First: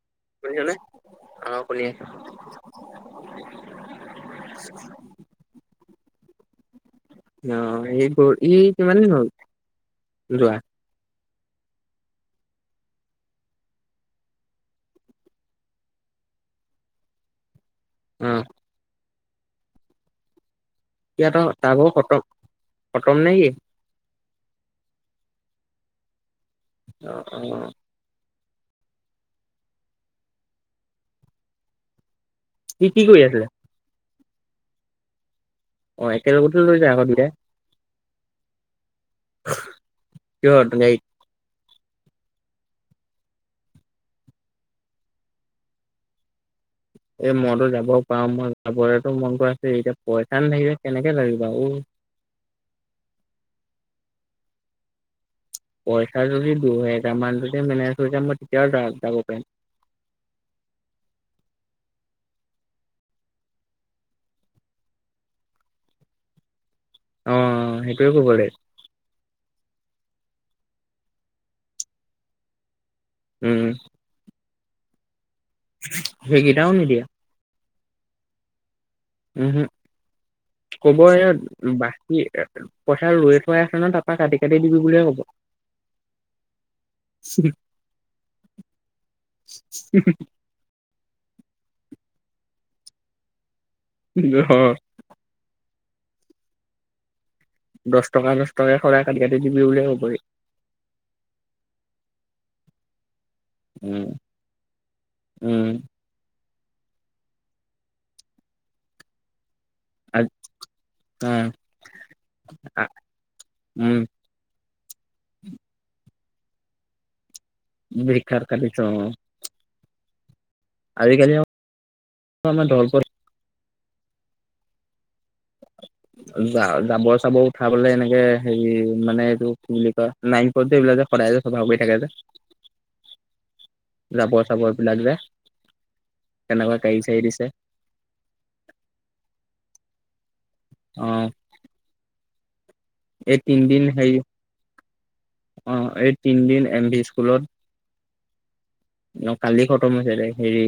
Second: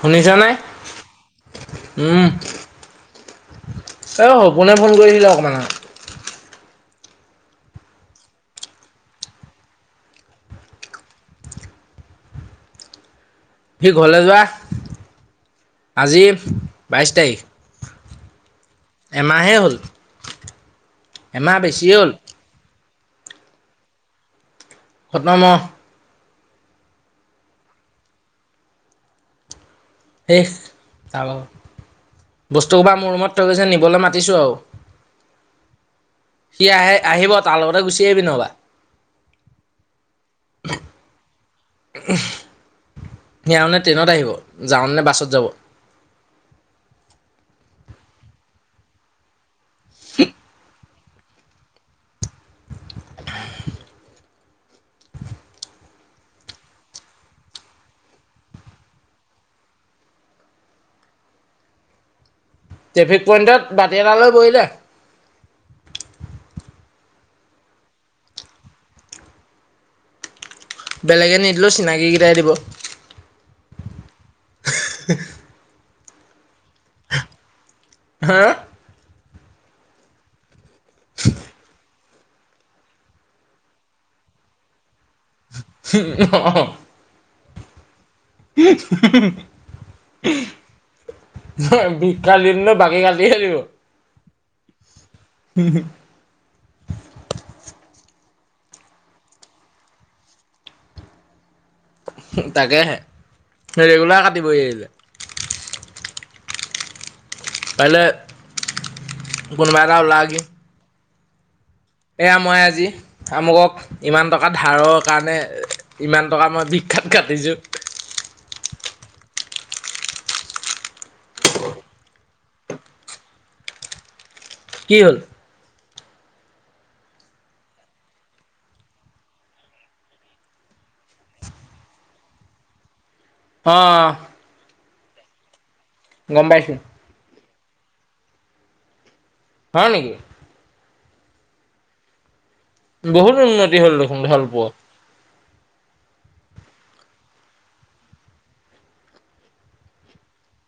শুনিছানে? শুনিছনে? অ' শুনি আছোঁ। উম, এ সপোনে ফোন কৰিছিলে অকণমান আ অ', এই গ, ই কিমান দিন হল যোৱা? সি ঘৰলে যোৱা, আজি, বাইছ তাৰিখ। উহ। এমাহে হ'ল। সি আকৌ এমাহ তাৰ ভাগৰ বেছিয়ে হ'ল। খতম খতম নে কি? খতম অ'। অ', অ', অ'। শেষ তাৰ ভাগৰ। সি বস্তুসোপা কি মোৰ কৰি ৰুমত থৈ আছিলে? গৈছে, নিবলে মাত [unintelligible] আৰু। অ' একেলগতে সি লৈ যায় আহে, আকৌ দুইটাই। আহিব তাৰ লগতে গুচি [unintelligible] বি নহবা। কিহত, গাৰিত? সেওঁ নে ট্ৰেইনত আহিব যাওঁ নে বাছত যাব। এই মইটো যাব পাৰোঁ মই যাবৰেতো মনটো এতিয়া পইচা নেথাকে। কেনেকে লাগিবা উ পইচা যদি দুহেজাৰ মান যদি মেনেজ হৈ যাম মই তেতিয়াও যাব পাৰিম ট্ৰেফিক পইণ্টত বাটি এটালৈ বহলো অ সেইটোৱয়ে কব লাগ বেলেগে নিদিলেঁ চিনাকীেইটাই দিব উম হ হেগটন দিয়া হা উমহু ক'ব এ বা কি পইচা ৰৈ থৈ আছে ন তাৰাপৰা কাটি কাটি দিবি বুলিয়ে কব উ [inaudible] [inaudible] বি কালিন ন বাকী কাটি খেলিব জহ উম দহ টকা দহ টককা খৰাই কাটি কাটি দিবি বিয় হবহি তাকে হে ৰেগুলাৰ কাটিবহি আহিলে উম পালে গুনমৰাও লাগে উম এয়া মই আজি আমুকক উম ইমান টকা ধাৰৰ কাৰণে ইমান টকা মই বিখ্যাত কাটিছোঁ বি্ষাৰ কাটিছ আজিকালি আমাৰ দল কি হ'ল জাবৰ চাবৰ উঠা পেললে এনেকে হেৰি মানে এইটো কি বুলি কয় নাইন এইবিলাক যে সদায় যে চফা কৰি থাকে যে অ যাব চাব লাগিব গম পাইছো তেনেকুৱা কাই চাই দিছে হয় নেকি? অঁ। বহুত উন্নতি হ'ল দেখোন ভাল পোৱা? অ' এই তিনদিন এম ভি স্কুলত, ন কালি খতম হৈছিলে হেৰি,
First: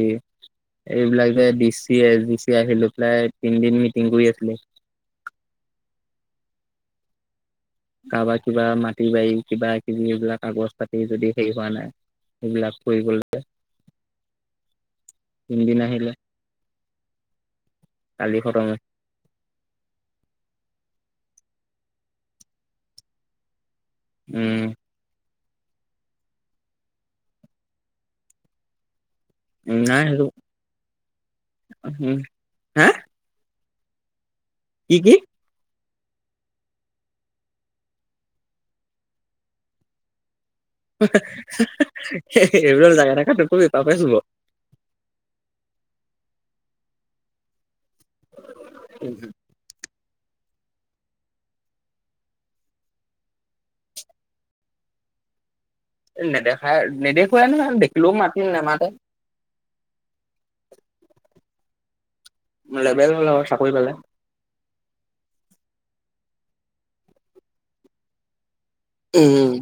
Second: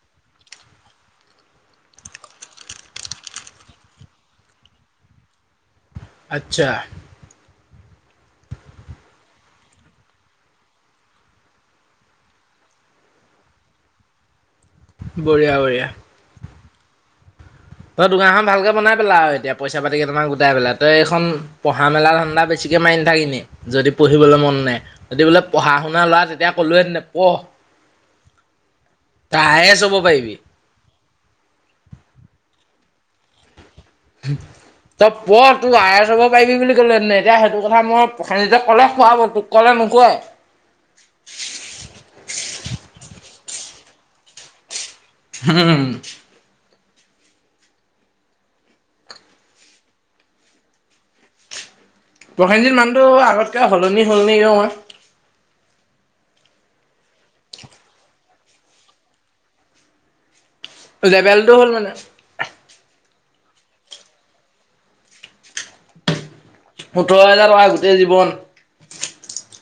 এইবিলাক যে D C, S D C আহিলৈ পেলাই তিনদিন মিটিং কৰি আছিলে। আচ্ছা। কাৰোবাৰ কিবা মাটি-বাৰী কিবা-কিবি সেইবিলাক কাগজ-পাতি যদি হেই হোৱা নাই সেইবিলাক কৰিবলে বঢ়িয়া বঢ়িয়া। তই কালি দোকাখন খতম ভালকে হৈ বনাই পেলা আউ এতিয়া, পইচা পাতি কেইটামান গোটাই পেলাই, তই এইখন পঢ়া মেলা ধাণ্ডা বেছিকে মাৰি নাথাক এনে। যদি পঢ়িবলৈ মন নাই। উম যদি বোলে পঢ়া শুনা ল'ৰা তেতিয়া কলোৱে [unintelligible] পহ। তই আই এ এছ হ'ব নাই সেইটো পাইবি। উম হা? কি ত কি পঢ় তোক আই এ হ'ব পাৰিবি বুলি কলোঁহেঁতেন, এতিয়া সেইটো কথা মই প্ৰসেনজিতক কলে শুৱাব, তোক কলে নুশুৱাই। এইবিলাক যা তা কথা নকবি পাপে চুব। হম। [unintelligible] প্ৰসেনজিত মানুহটো আগতকে সলনি হ'ল নিকি অকমাণ? এ নেদেখাই আৰু, নেদেখুৱেই নহয় দেখিলেও মাতি নেমাতে। লেবেলটো হ'ল মানে। বেল হ'ল আউ চাকই পালে। সোতৰ হেজাৰ টকা গোটেই জীৱন উম- উম।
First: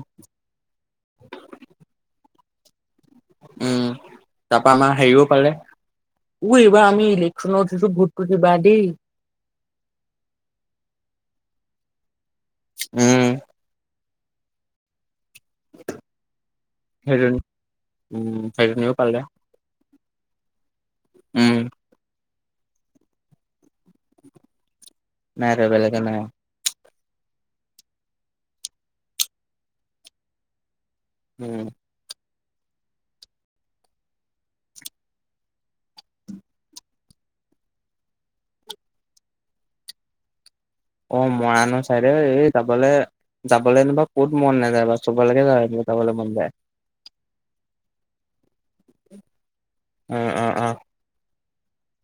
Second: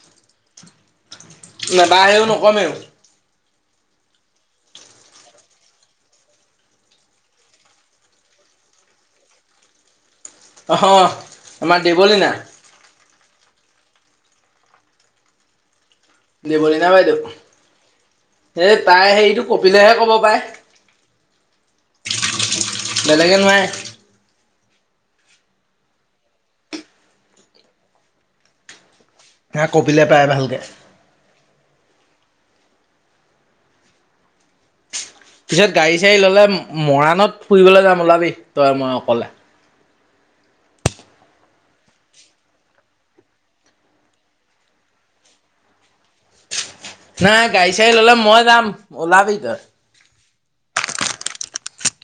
[inaudible] নাবাহেও নকমেও। উম, তাৰপা আমাৰ হেৰিও পালে, অ' এইবাৰ আমি ইলেকচনত উঠিছো ভোটতটো দিবা দেই। অহ, আমাৰ দেৱলীনা? উম। দেৱলিনা বাইদেউ, সেইজনী উম এই সেইজনীও তাই পালে হেইটো কপিলেহে কব পাই। উম বেলেগে নোৱাৰে। নাই আৰু বেলেগে নোৱাৰে। হা কপিলে পাৰে ভালকে। উম। পিছত গাড়ী চাড়ী ল'লে মৰাণত ফুৰিবলৈ যাম ওলাবি, তই মই অকলে। অ' মৰাণৰ চাইদে, এই যাবলে যাবলে নু বাউ ক'ত মন নাযায় বাউ চবলেকে যা যাবলৈ মন যায়। নাই গাড়ী চাড়ী ল'লে মই যাম। ওলাবি তই। উম, অ', অ'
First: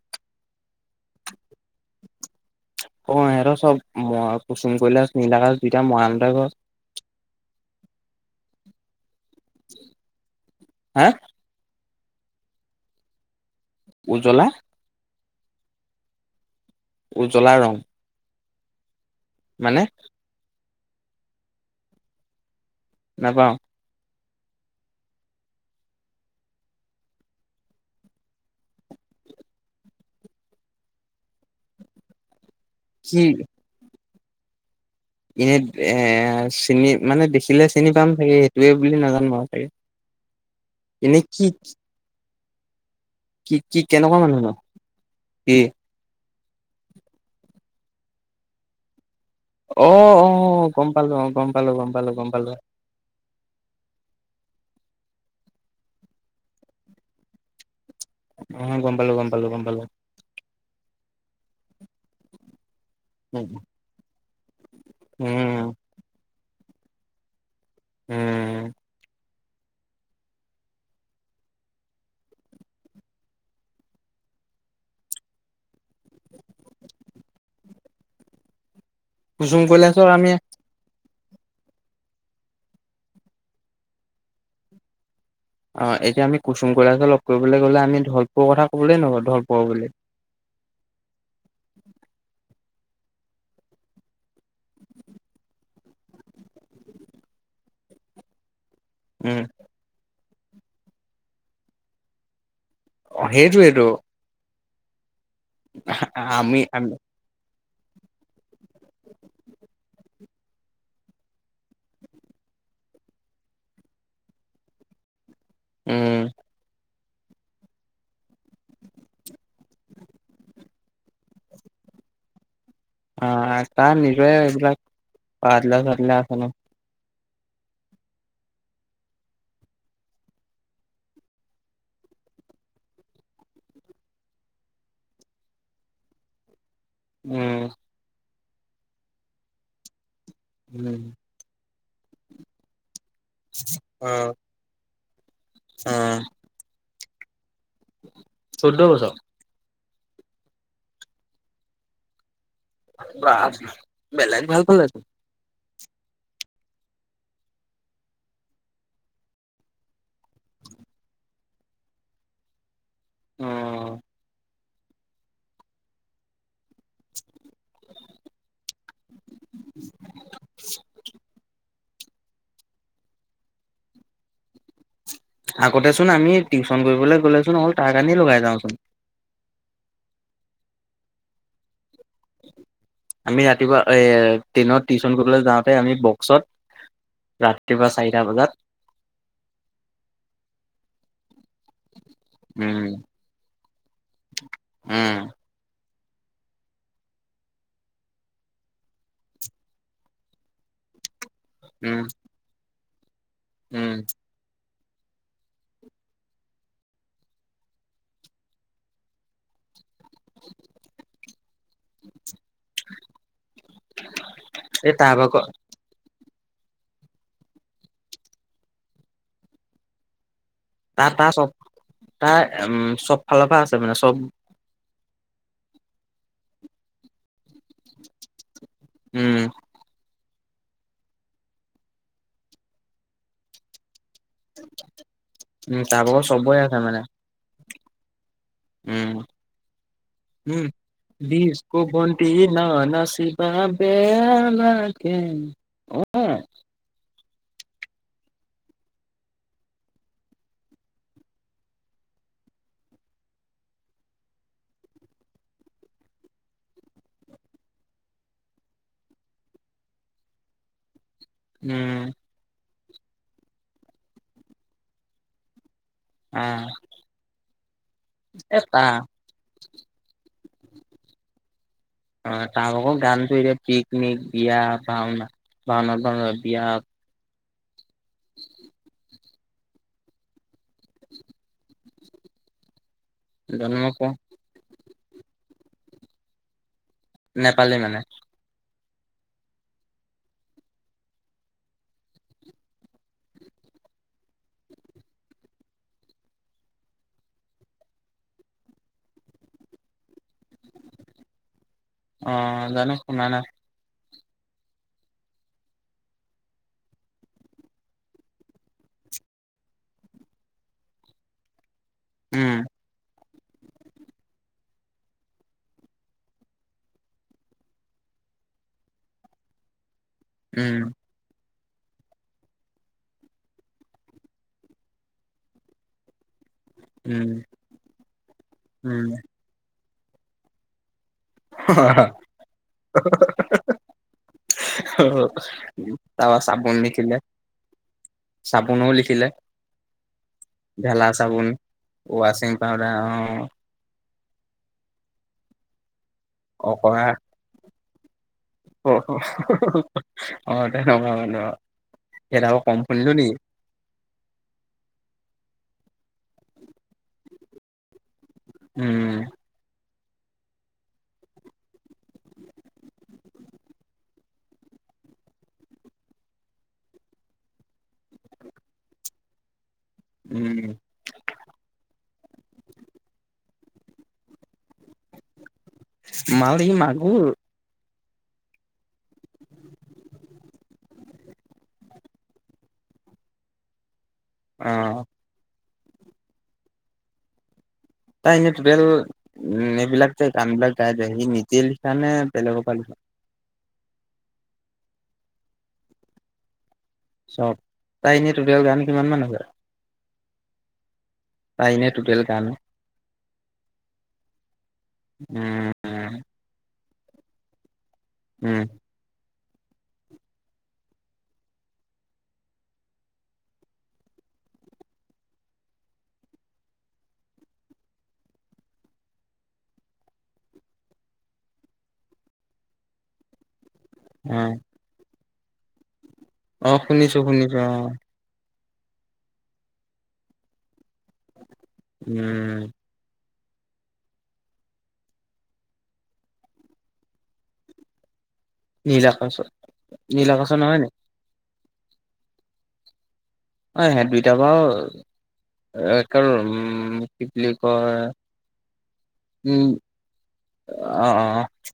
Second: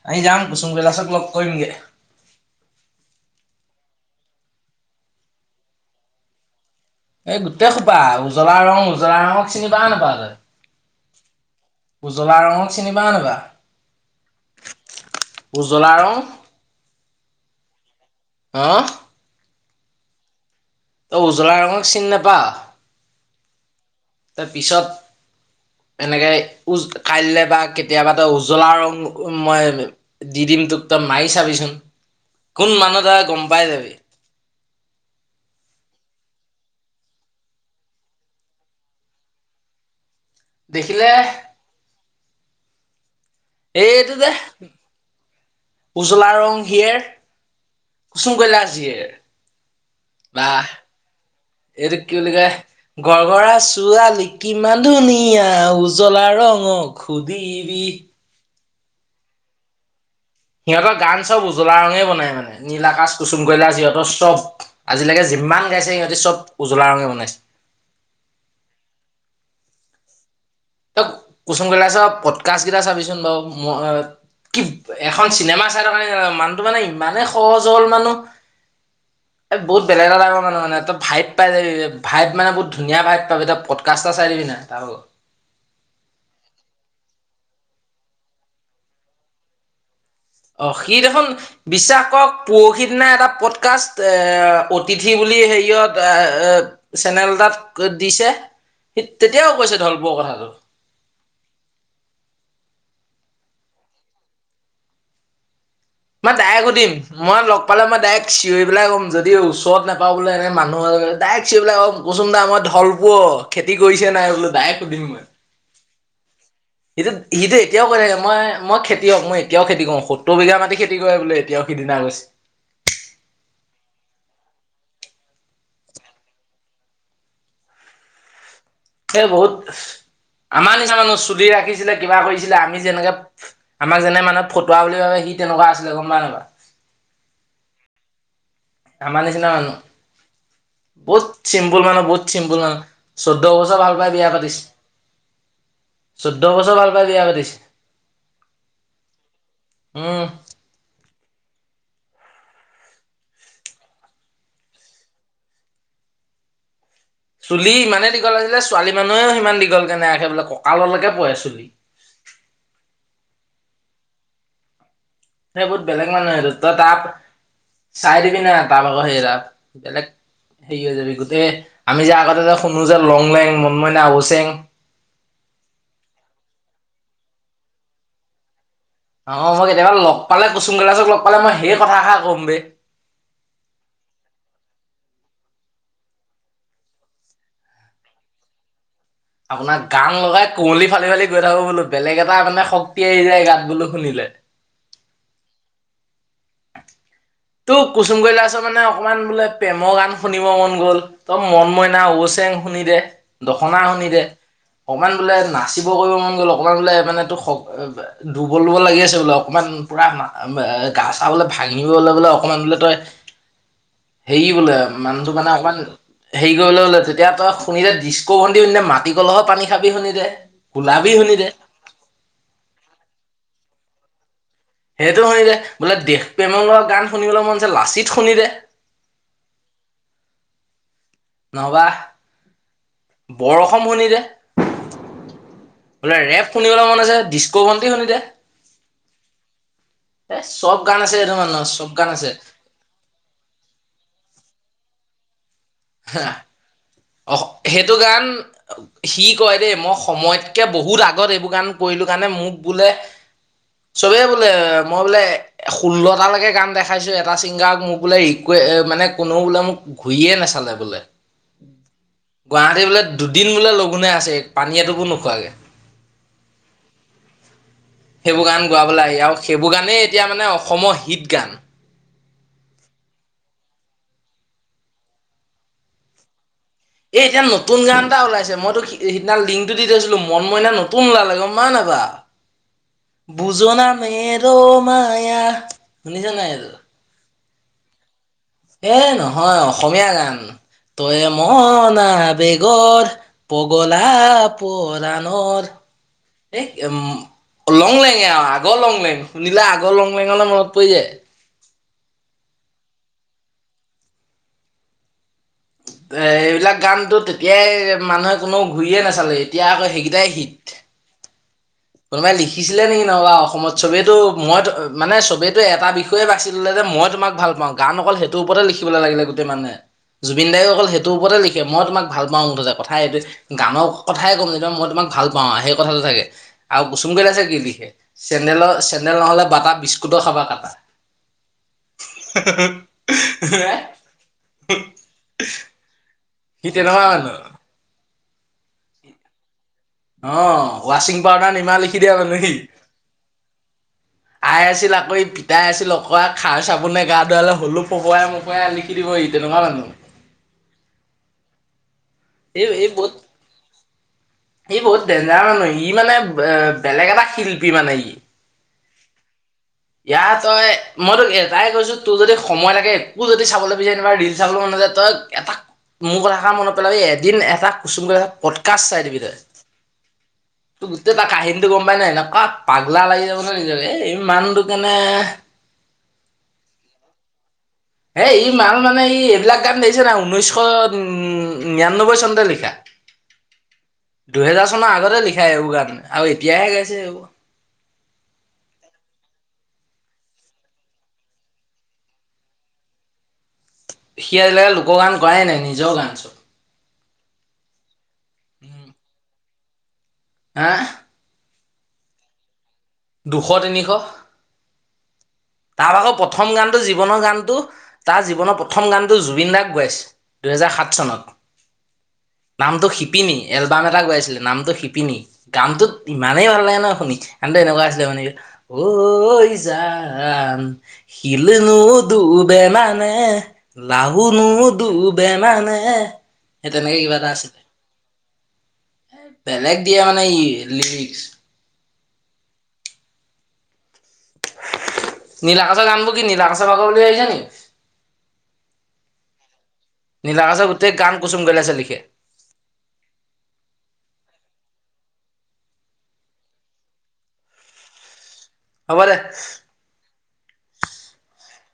আমি যাম, কুসুম কৈলাশক লগ কৰিমগে। অ' এহেত চব ম-কুচুম কৈলাচ নীল আকাচ দুইটা মৱান তাইপ এই গোটেই খোপা উজলা ৰং, উজলা ৰঙক চিনি পাৱ নাপাৱ তই? হা উজলা ৰঙক চিনি পাৱ নাপা? উজলা? উজলা ৰং। উজলা ৰং। আহ। মানে? তই উজ্বলা ৰঙক চিন নাপাৱ? নাপাওঁ। তই পিছত এনেকে উজ, কাইলৈ বা কেতিয়াবা তই উজলা ৰং মই দি দিম তোক তই মাই চাবিচোন। কোন মানুহ তই গম পাই যাবি। এনেই এ চিনি মানে দেখিলে চিনি পাম চাগে এটোৱে বুলি নাজানো মই চাগে দেখিলে এনেই কি কি কি এইটো কেনেকুৱা যে মানুহ নো কি উজলা ৰং। কাম হিয়েৰ, কুসুম কৈলাচ হিয়েৰ। অ অ বাহ গম পালো অ গম পালো গম এইটো পালো কি গম বুলি পালো কয় গৰগৰা ছোৱালি কিমান ধুনীয়া উজলা ৰঙক সুধিবি। উম, গম পালো, গম পালো, গম পালো। সিহতক' গান চব উজ লা ৰঙে বনাই মানে নীল আকাচ, কুচুম উম কৈলাচ ইহঁত চব, আজিলেকে উম যিমান গাইছে সিহঁতি চব। উজলা ৰঙে বনাইছে। উম, তই কুচুম কৈলাচ' পডকাষ্ট গিতা চাবিচোন বাও ম-কি এখন চিনেমা চাই থকা নিচিনা, মানুহটো মানে ইমানেই সহজ সৱল মানুহ। এ কুচুম বহুত বেলেগ কৈলাশৰ এটা আমি টাইপ মানুহ মানে তা ভাইপ পাই যাবি, ভাইপ মানে বহুত ধুনীয়া ভাইপ পাবি তই, পদকাষ্টটা চাই দিবি না তাৰ ভাগৰ। অ' এতিয়া আমি কুচুম কৈলাচ লগ কইবলে গ'লে আমি ধলপুৱ কথা কবলে নোৱ ধলপুৱ বুলি। অ' সি দেখোন বিশ্বাস কৰক পৰখি দিনা এটা পডকাষ্ট এ অতিথি বুলি হেইয়ত এ চেনেলতাত দিছে। সি উম তেতিয়াও কৈছে ধলপুৱ কথা। অ' অ সেইটোৱেত। মই আমি ডাইয়েক সুধিম আমি মই লগ পালে মই ডাইয়েক চিঞই পেলাই ক'ম যদি ওচত নাপাও বোলে এনে মানুহ মাজত ডাইয়েক চিঞই পেলাই কম কুচুন দা মই ধলপুৱ, খেতি কৰিছে নাই বোলো ডায়েক সুধিম মই। উম। এটোত হিটো এতিয়াও কৈ থাকে মই, মই খেতিয়ক মই এতিয়াও খেতি কও। সত্তৰ বিঘা মাটি খেতি কৰে বোলে এতিয়াও সিদিনা কৈছ অ তা নিজয়ে এইবিলাক পাদলা চাদলা আছে ন। হে বহুত আমা নিচিনা মানুহ চুুলি ৰাখিছিলে কিবা কইছিলে আমি যেনেকে, আমাক যেনে মানুহে ফটুৱা বুলি ভাবে সি তেনেকুৱা আছিলে গম পাও নাপাওঁ? উম। আমা নিচিনা মানুহ। উম বহুত চিম পুল মানুহ বহুত চিম্পুল মানুহ। চৈধ্য বছৰ ভাল পাই অ বিয়া পাতিছে। অ চৈধ্য বছৰ ভাল পায় বিয়া পাতিছ চৈধ্য বছ। অ বেলেগ ভাল পালে চুলি ইমানেই দীঘল আছিলে ছোৱালী মানুহেও সিমান দীঘল কে নাইখে বোলে কঁকাললৈকে পৰে চুলি। অ। সেই বহুত বেলেগ মানুহে আৰু তাক চাই দিবি না। ত আকৌ সেইৰা বেলেগ হেৰি হৈ যাবি গোটেই আমি যে আগতে যে শুনো যে লং লেং মন মইনা আচেং আগতে চোন আমি টিউশচন কৰিবলৈ গ'লেচোন অল তাৰ কাৰণি লগাই যাওচোন। অ মই কেতিয়াবা লগ পালে কুসুমকৈলাস লগ পালে মই সেই কথাষা কম বেই। আমি ৰাতিপুৱা ট্ৰেইনত টিউশন কৰিবলৈ যাওঁতে আমি বক্সত ৰাতিপুৱা চাৰিটা বজাত আপোনাৰ গান লগাই কুঁৱলী ফালি ফালি গৈ থাকো বোলো বেলেগ এটা মানে উম শক্তি আহ যায় গাত বোলো শুনিলে উম ত কুচুম কৰিলাচৰ মানে অকমান বোলে প্ৰেমৰ গান শুনিব মন গ'ল তম মন উম মইনা ওচেং শুনি দে হয় দখনা উম শুনিল অকমান বোলে নাচিব কৰিব মন গ'ল অকণমান বোলে মানেো দুৰ্বল দব লাগি আছে বোলে অকমান পুৰা গা চালে ভাঙিও অলপ বোলে অকমান বোলে তই হেৰি বোলে এই তাৰ মানুহটো ভাগৰ কাৰানে অকমান হেৰি কৰিবলৈ হলে তেতিয়া তই শুনি দে ডিস্কো বন্দি শুনি দে মাটি কলহৰ পানী খাবি শুনি দে তাৰ গোলাবি তাৰ শুনি দে চব তাৰ উম চব ফালৰ পৰা আছে মানে চব সেইটো শুনিলে বোলে দেশ প্ৰেমৰ লগোৱা গান শুনিবলৈ মন লাচিত শুনি দে উম নহবা বৰ অসম শুনি দে উম তাৰ বোলে ভাগৰ ৰেপ চবৰে শুনিবলৈ মানে মন আছে কি শুনি দে উম এ উম চব গান আছে এইটো দিজ মানুহৰ কো চব গান বন্তি আছে ন না শিবা বো কে হা অ সেইটো গান সি কয় দেই মই সময়তকে বহুত আগত এইবোৰ গান কৰিলো কাৰণে মোক বোলে চবেই বোলে মই বোলে ষোল্লটাালৈকে গান দেখাইছো এটা ছিংগাৰক মোক বোলে ৰিকে মানে কোনেও বোলে মোক ঘূৰিয়ে নাচালে বোলে উম পাতি বোলে দুদিন বোলে লঘোণে আছে পানী এটোকো নোখোৱাকৈ আহ সেইবোৰ গান গোৱাবলৈ আহি আৰু সেইবোৰ গানেই এতিয়া মানে অসম হিট গান অ তাৰ আকৌ গানতো এতিয়া পিকনিক বিয়া ভাওনা ভাওনা ভাও বিয়াাত [unintelligible] [unintelligible] নতুন গান এটা ওলাইছে মইতোক সেইদিনা লিংকটো দি থৈছিলো, মন মইনা নতুন ওলালে গম পাও নাপাও। জানো বুজনা মই ক মেৰ' মায়া, শুনিছ নাই এটো। নেপালী মানে। এ নহয় অসমীয়া গান তই মনা বেগৰ পগলা পৰাণৰ, এই লং লঙে আৰু আগৰ লং লেং শুনিলে আগৰ লং লেঙলৈ মনত পৰি যায়। অঁ জানো, শুনা নাই। এ এইবিলাক গানটো তেতিয়াই মানুহে কোনো ঘূৰিয়ে নাচালে এতিয়া আকৌ সেইকেইটাই হিট। কোনোবাই উম লিখিছিলে নেকি নহ'বা অসমত চবেইটো মইত মানে চবেইেটো এটা বিষয়ে বাচি ললে যে মই তোমাক ভাল পাওঁ, গান অকল সেইটোৰ ওপৰতে লিখিবলৈ লাগিলে গোটেই মানে। জুবিন দাইও উম অকল সেইটো ওপতে লি মই তোমাক ভাল পাও মুঠতে কথাই এইটোৱে গানৰ কথাই ক'ম যেনিবা মই তোমাক ভাল পাওঁ সেই কথাটো চাগে। আৰু কুচুম উম কৈলাচে কি লিখে, চেন্দেলৰ উম চেন্দেল নহ'লে বাটা বিছ কুতৰ খাবা কাটা। [unintelligible] টাপা সি চাবুন তেনেকুৱা লিখিলে। মানুহ চাবোনৰ লিখিলে। অঁ ভেলা ৱাচিং চাবোন পাউদাৰ নিমাহ লিখি দিয়া মানুহ ৱাশ্বিং সি, পাউদাৰ অ আই আছিল আকৌ পি তাই আছিল কৰা খাৰ চাবোনে গা ধুৱালে হ'লোঁ [unintelligible] অঁ, তেনেকুৱা মানুহ অ, এটো আকৌ এই কম এই শুনিলো বহুত নেকি। ই বহুত ডেঞ্জাৰ মানুহ ই মানে এ বেলেগ এটা শিল্পী মানে ই। উম। ইয়াৰ তই মই তোক এটাই কৈছো তোৰ যদি সময় লাগে একো যদি চাবলৈ বিচাৰি নাপাওঁ, ৰিল চাবলৈ মন নযায় তই এটা মোৰ কথাসাৰ মনত পেলাবি এদিন এটা কুচুম কৈলাসৰ এটা পদকাষ্ট চাই দিবি তই। উম টোৰ গোটেই তাৰ কাহিনীটো গম পোৱাই নাই ন অঁ পাগলা লাগি যাব ন নিজকে, এই মানুহটো কেনে মাল সি মাগুৰ। এ ই মাৰ মানে ই এইবিলাক গান দেখিছে নাই উনৈশ উ নিৰান্নব্বৈ চনতে লিখা। দুহেজাৰ অ চনৰ আগতে লিখা এইবোৰ গান। আৰু এতিয়াহে গাইছে সেইবোৰ। তাই এনেই টোটেল এইবিলাক যে গান বিলাক গাই যায় যে, সি নিজে লিখা নে বেলেগৰ পৰা লিখা। সি আজিলে লোকৰ গান গোৱাই নাই, নিজৰ গান চব। চব তাৰ এনে টুতেল গান কিমান মান আছে। হা। চাইনে টুটেল গানে দুশ তিনিশ তাৰ উম আকৌ প্ৰথম গান জীৱনৰ গানটো তাৰ জীৱনৰ উম প্ৰম গানটো জ গোবিন্দাক গাইছে দুহেজাৰ সাত চনত নামটো শিপিনী এলবাম এটা গাইছিলে নামটো শিপিনী গানটোত ইমানেই ভাল লাগে নহয় শুনি আন এনেকুৱা মানেক ঐ যান শিলনো দুবে মানে অ লাহুনো দুব বে মানে সেই অ', তেনেকে কিবা শুনিছো এটা শুনিছো আছিলে অ'। বেলেগ দিয়া মানে ই লিৰিক্স। উম। নীলা কচ গানবোৰ কি নীলা কচৰ ভাগৰ বুলি ভাবিছা নি? নীল আকাশৰ নীল আকাশৰ নহয় নে? গোটেই গান কুচুম কৈলাশে লিখে অ' সেহত দুইটা বা উম কি বুলি কয় হ'ব দে। উম অ', অ '।